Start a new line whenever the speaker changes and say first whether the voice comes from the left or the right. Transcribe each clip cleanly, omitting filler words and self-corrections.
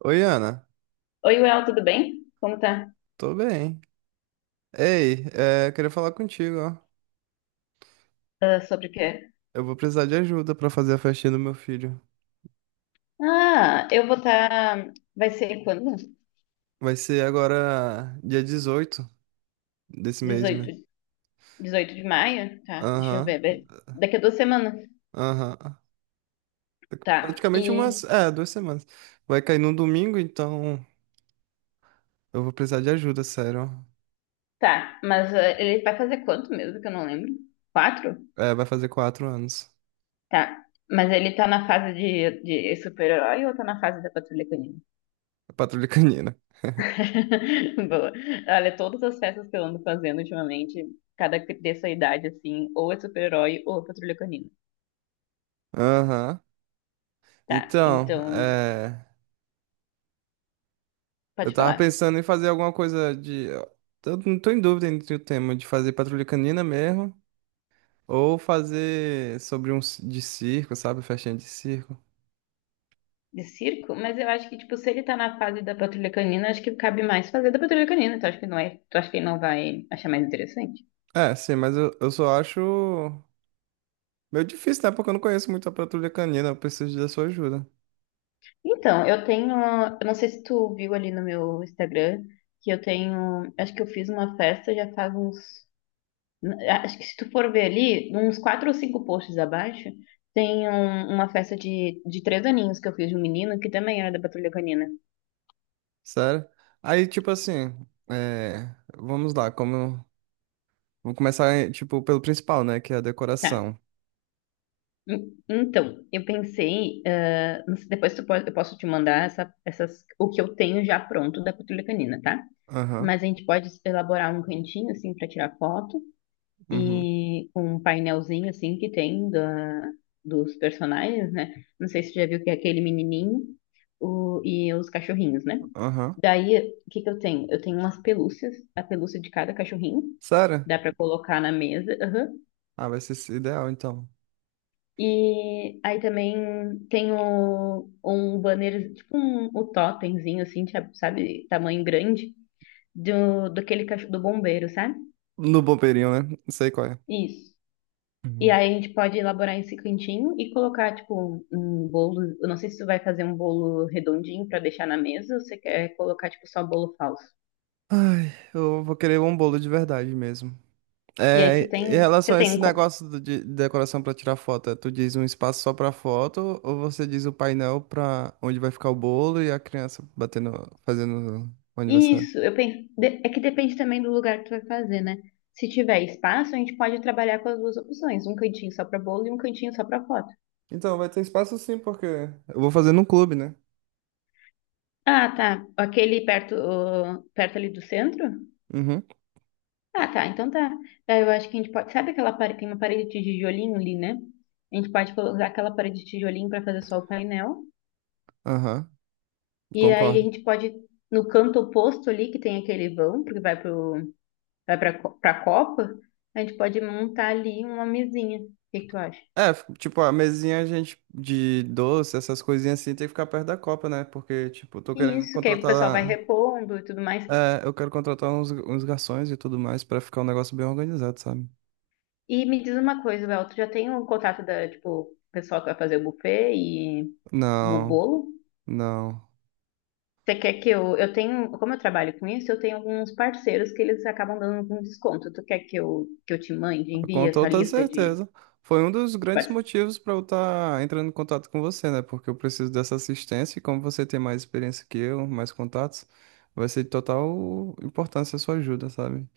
right: Oi, Ana.
left: Oi, Well, tudo bem? Como tá?
right: Tô bem. Ei, queria falar contigo, ó.
left: Ah, sobre o quê?
right: Eu vou precisar de ajuda pra fazer a festinha do meu filho.
left: Ah, eu vou estar. Vai ser quando?
right: Vai ser agora dia 18 desse mês, né?
left: 18, 18 de maio? Tá, deixa eu
right: Aham,
left: ver. Daqui a 2 semanas.
right: aham.
left: Tá,
right: Praticamente
left: e.
right: umas, 2 semanas. Vai cair num domingo, então eu vou precisar de ajuda, sério.
left: Tá, mas ele vai fazer quanto mesmo que eu não lembro? 4?
right: É, vai fazer 4 anos.
left: Tá, mas ele tá na fase de super-herói ou tá na fase da Patrulha Canina?
right: Patrulha Canina.
left: Boa. Olha, todas as festas que eu ando fazendo ultimamente, cada dessa idade, assim, ou é super-herói ou é Patrulha Canina.
right: Aham.
left: Tá,
right: Então,
left: então,
right: eu
left: pode
right: tava
left: falar.
right: pensando em fazer alguma coisa de... Eu não tô em dúvida entre o tema de fazer Patrulha Canina mesmo, ou fazer sobre de circo, sabe? Festinha de circo.
left: De circo? Mas eu acho que, tipo, se ele tá na fase da patrulha canina, acho que cabe mais fazer da patrulha canina. Tu acha que não é? Tu acha que ele não vai achar mais interessante?
right: É, sim, mas eu só acho meio difícil, né? Porque eu não conheço muito a Patrulha Canina, eu preciso da sua ajuda.
left: Então, eu tenho. Eu não sei se tu viu ali no meu Instagram que eu tenho. Acho que eu fiz uma festa já faz uns. Acho que se tu for ver ali, uns quatro ou cinco posts abaixo, tem uma festa de 3 aninhos que eu fiz de um menino que também era da patrulha canina.
right: Sério? Aí, tipo assim, é, vamos lá, como. Vou começar, tipo, pelo principal, né? Que é a
left: Tá.
right: decoração.
left: Então, eu pensei, ah, não sei, depois eu posso te mandar o que eu tenho já pronto da patrulha canina, tá?
right: Aham,
left: Mas a gente pode elaborar um cantinho, assim, para tirar foto
right: uhum,
left: e com um painelzinho, assim, que tem dos personagens, né? Não sei se tu já viu que é aquele menininho e os cachorrinhos, né?
right: aham.
left: Daí, o que que eu tenho? Eu tenho umas pelúcias, a pelúcia de cada cachorrinho,
right: Sério?
left: dá para colocar na mesa, aham.
right: Ah, vai ser esse ideal, então.
left: E aí também tem um banner, tipo o totemzinho, assim, sabe, tamanho grande, daquele cachorro do bombeiro, sabe?
right: No bombeirinho, né? Não sei qual é.
left: Isso. E
right: Uhum.
left: aí a gente pode elaborar esse cantinho e colocar, tipo, um bolo. Eu não sei se tu vai fazer um bolo redondinho pra deixar na mesa ou você quer colocar, tipo, só bolo falso.
right: Ai, eu vou querer um bolo de verdade mesmo.
left: E aí
right: É,
left: você
right: em
left: tem, você
right: relação a esse
left: tem
right: negócio de decoração para tirar foto, é, tu diz um espaço só para foto, ou você diz o painel para onde vai ficar o bolo e a criança batendo, fazendo o aniversário?
left: Isso, eu penso. É que depende também do lugar que tu vai fazer, né? Se tiver espaço, a gente pode trabalhar com as duas opções, um cantinho só pra bolo e um cantinho só pra foto.
right: Então, vai ter espaço sim, porque eu vou fazer num clube, né?
left: Ah, tá. Aquele perto, ali do centro?
right: Uhum,
left: Ah, tá. Então tá. Daí eu acho que a gente pode. Sabe aquela parede, tem uma parede de tijolinho ali, né? A gente pode usar aquela parede de tijolinho pra fazer só o painel.
right: aham,
left: E aí a
right: concordo.
left: gente pode, no canto oposto ali, que tem aquele vão, porque vai pro, pra copa, a gente pode montar ali uma mesinha. O que que tu acha?
right: É, tipo, a mesinha, a gente, de doce, essas coisinhas assim, tem que ficar perto da copa, né? Porque, tipo, eu tô querendo
left: Isso, que aí o pessoal vai
right: contratar.
left: repondo e tudo mais.
right: É, eu quero contratar uns garçons e tudo mais pra ficar um negócio bem organizado, sabe?
left: E me diz uma coisa, Bel, tu já tem o contato tipo, o pessoal que vai fazer o buffet e o
right: Não,
left: bolo?
right: não.
left: Você quer que eu tenho, como eu trabalho com isso, eu tenho alguns parceiros que eles acabam dando algum desconto. Tu quer que eu te mande, envie
right: Com
left: essa
right: toda
left: lista de,
right: certeza. Foi um dos
left: de
right: grandes
left: parceiros?
right: motivos para eu estar entrando em contato com você, né? Porque eu preciso dessa assistência e como você tem mais experiência que eu, mais contatos, vai ser de total importância a sua ajuda, sabe?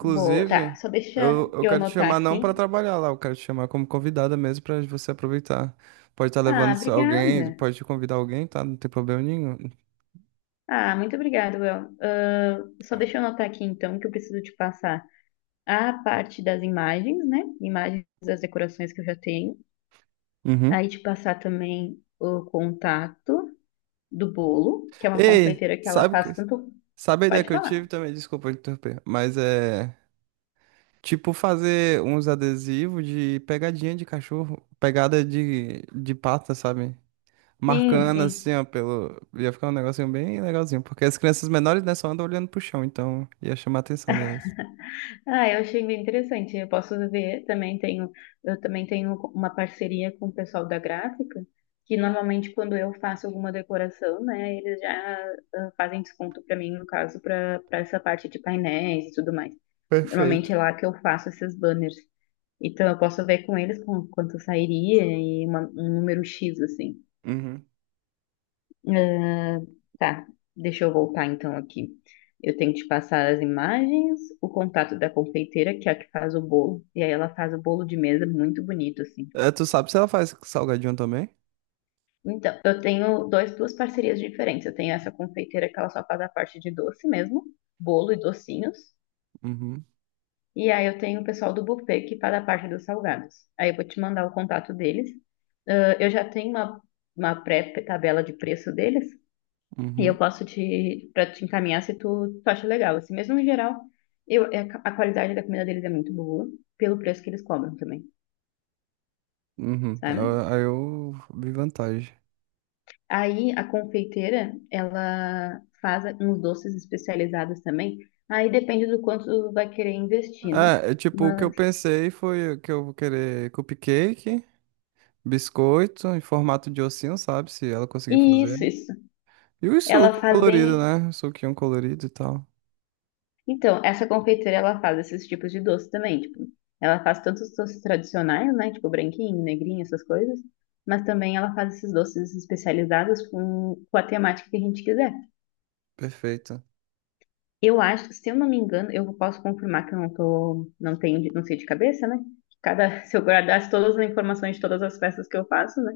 left: Boa, tá, só deixa
right: eu
left: eu
right: quero te
left: anotar
right: chamar não para
left: aqui.
right: trabalhar lá, eu quero te chamar como convidada mesmo para você aproveitar. Pode estar
left: Ah,
right: levando alguém,
left: obrigada.
right: pode convidar alguém, tá? Não tem problema nenhum.
left: Ah, muito obrigada, Bel. Ah, só deixa eu anotar aqui então que eu preciso te passar: a parte das imagens, né? Imagens das decorações que eu já tenho.
right: Uhum.
left: Aí te passar também o contato do bolo, que é uma
right: Ei,
left: confeiteira que ela
right: sabe,
left: faz tanto.
right: sabe a ideia
left: Pode
right: que eu
left: falar.
right: tive também? Desculpa interromper, mas é. Tipo fazer uns adesivos de pegadinha de cachorro, pegada de pata, sabe?
left: Sim,
right: Marcando
left: sim.
right: assim, ó, pelo. Ia ficar um negocinho bem legalzinho, porque as crianças menores, né, só andam olhando pro chão, então ia chamar a atenção delas.
left: Ah, eu achei bem interessante. Eu posso ver, eu também tenho uma parceria com o pessoal da gráfica, que normalmente quando eu faço alguma decoração, né, eles já fazem desconto para mim, no caso, para essa parte de painéis e tudo mais. Normalmente
right: Perfeito.
left: é lá que eu faço esses banners. Então eu posso ver com eles quanto sairia e um número X, assim.
right: Uhum.
left: Ah, tá, deixa eu voltar então aqui. Eu tenho que te passar as imagens, o contato da confeiteira, que é a que faz o bolo. E aí ela faz o bolo de mesa muito bonito, assim.
right: É, tu sabe se ela faz salgadinho também?
left: Então, eu tenho duas parcerias diferentes. Eu tenho essa confeiteira que ela só faz a parte de doce mesmo, bolo e docinhos.
right: Uhum,
left: E aí eu tenho o pessoal do buffet que faz a parte dos salgados. Aí eu vou te mandar o contato deles. Ah, eu já tenho uma pré-tabela de preço deles e eu
right: uhum,
left: posso para te encaminhar se tu acha legal. Assim, mesmo em geral, é a qualidade da comida deles é muito boa, pelo preço que eles cobram também,
right: uhum.
left: sabe?
right: Aí eu vi vantagem.
left: Aí a confeiteira, ela faz uns doces especializados também. Aí depende do quanto tu vai querer investir, né?
right: Tipo, o que eu
left: Mas
right: pensei foi que eu vou querer cupcake, biscoito em formato de ossinho, sabe? Se ela conseguir fazer.
left: isso, isso.
right: E o
left: Ela
right: suco
left: faz
right: colorido,
left: bem
right: né? Suquinho colorido e tal.
left: Então, essa confeiteira, ela faz esses tipos de doce também, tipo, ela faz tanto os doces tradicionais, né, tipo branquinho, negrinho, essas coisas, mas também ela faz esses doces especializados com a temática que a gente quiser.
right: Perfeito.
left: Eu acho, se eu não me engano, eu posso confirmar que eu não tô, não tenho, não sei de cabeça, né? Cada, se eu guardasse todas as informações de todas as festas que eu faço, né?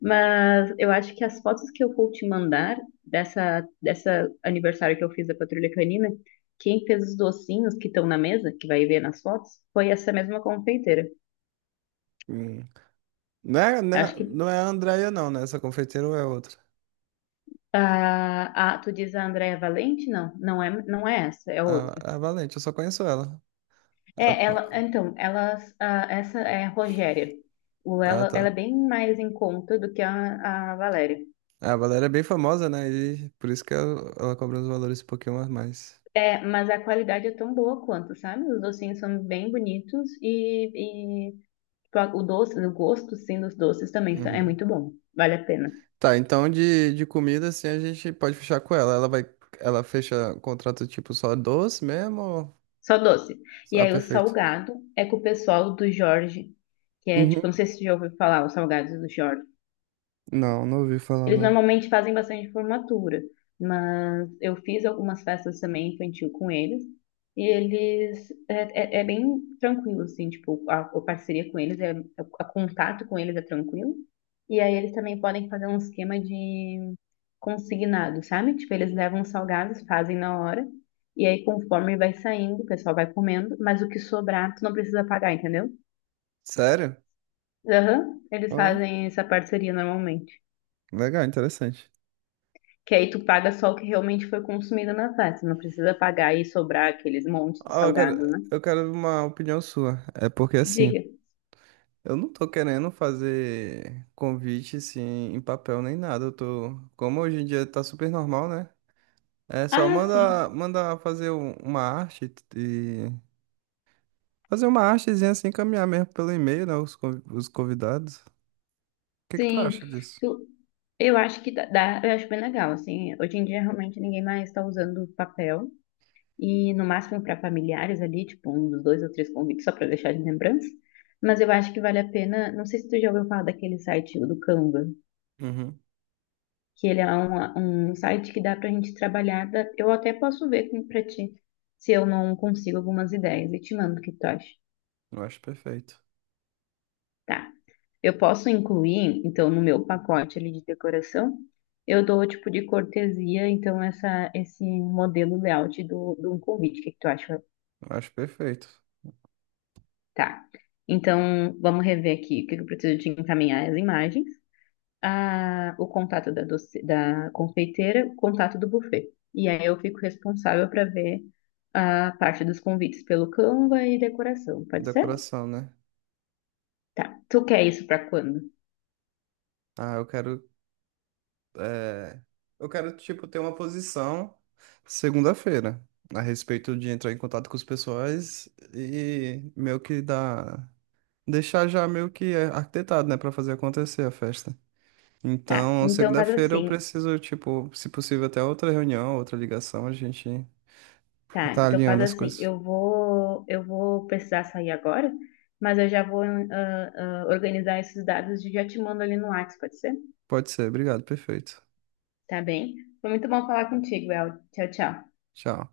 left: Mas eu acho que as fotos que eu vou te mandar dessa aniversário que eu fiz da Patrulha Canina, quem fez os docinhos que estão na mesa, que vai ver nas fotos, foi essa mesma confeiteira.
right: Hum.
left: Acho que
right: Não é a Andrea, não, né? Essa confeiteira ou é outra?
left: a tu diz a Andréia Valente? Não, não é, não é essa, é
right: Ah,
left: outra.
right: a Valente, eu só conheço ela. Ah,
left: É,
right: pô.
left: ela, então, elas, essa é a Rogéria. O,
right: Ah,
left: ela é
right: tá.
left: bem mais em conta do que a Valéria.
right: É, a Valéria é bem famosa, né? E por isso que ela cobra os valores um pouquinho a mais.
left: É, mas a qualidade é tão boa quanto, sabe? Os docinhos são bem bonitos e O doce, o gosto, sim, dos doces também é
right: Uhum.
left: muito bom. Vale a pena.
right: Tá, então de comida, assim, a gente pode fechar com ela. Ela vai, ela fecha contrato tipo só doce mesmo? Ou...
left: Só doce. E
right: Ah,
left: aí o
right: perfeito.
left: salgado é com o pessoal do Jorge, que é tipo,
right: Uhum.
left: não sei se você já ouviu falar, os salgados do Jorge.
right: Não, não ouvi falar,
left: Eles
right: não.
left: normalmente fazem bastante formatura, mas eu fiz algumas festas também infantil com eles. E eles é bem tranquilo, assim, tipo, a parceria com eles, contato com eles é tranquilo. E aí eles também podem fazer um esquema de consignado, sabe? Tipo, eles levam os salgados, fazem na hora, e aí conforme vai saindo, o pessoal vai comendo, mas o que sobrar, tu não precisa pagar, entendeu?
right: Sério?
left: Aham, eles
right: Ah,
left: fazem essa parceria normalmente.
right: legal, interessante.
left: Que aí tu paga só o que realmente foi consumido na festa. Não precisa pagar e sobrar aqueles montes de
right: Ah,
left: salgado, né?
right: eu quero uma opinião sua. É porque assim,
left: Diga.
right: eu não tô querendo fazer convite assim em papel nem nada. Eu tô, como hoje em dia tá super normal, né? É só
left: Ah,
right: manda,
left: sim.
right: uma arte e fazer uma artezinha assim, encaminhar mesmo pelo e-mail, né? Os, os convidados. O que que tu
left: Sim.
right: acha disso?
left: Tu- eu acho que eu acho bem legal, assim. Hoje em dia realmente ninguém mais está usando papel. E no máximo para familiares ali, tipo, um dos dois ou três convites, só para deixar de lembrança. Mas eu acho que vale a pena. Não sei se tu já ouviu falar daquele site do Canva.
right: Uhum.
left: Que ele é um site que dá para a gente trabalhar. Eu até posso ver para ti se eu não consigo algumas ideias e te mando o que tu acha.
right: Eu acho perfeito.
left: Tá. Eu posso incluir, então, no meu pacote ali de decoração, eu dou o tipo de cortesia, então, esse modelo layout do convite. O que que tu acha?
right: Eu acho perfeito.
left: Tá. Então, vamos rever aqui o que que eu preciso te encaminhar as imagens. O contato da confeiteira, o contato do buffet. E aí eu fico responsável para ver a parte dos convites pelo Canva e decoração, pode ser?
right: Decoração, né?
left: Tá. Tu quer isso para quando?
right: Ah, é, eu quero, tipo, ter uma posição segunda-feira a respeito de entrar em contato com os pessoais e meio que dar, deixar já meio que arquitetado, né, pra fazer acontecer a festa.
left: Tá.
right: Então,
left: Então faz
right: segunda-feira eu
left: assim.
right: preciso, tipo, se possível, até outra reunião, outra ligação, a gente
left: Tá.
right: tá
left: Então faz
right: alinhando as
left: assim.
right: coisas.
left: Eu vou precisar sair agora, mas eu já vou organizar esses dados e já te mando ali no WhatsApp, pode ser?
right: Pode ser, obrigado, perfeito.
left: Tá bem? Foi muito bom falar contigo, El. Tchau, tchau.
right: Tchau.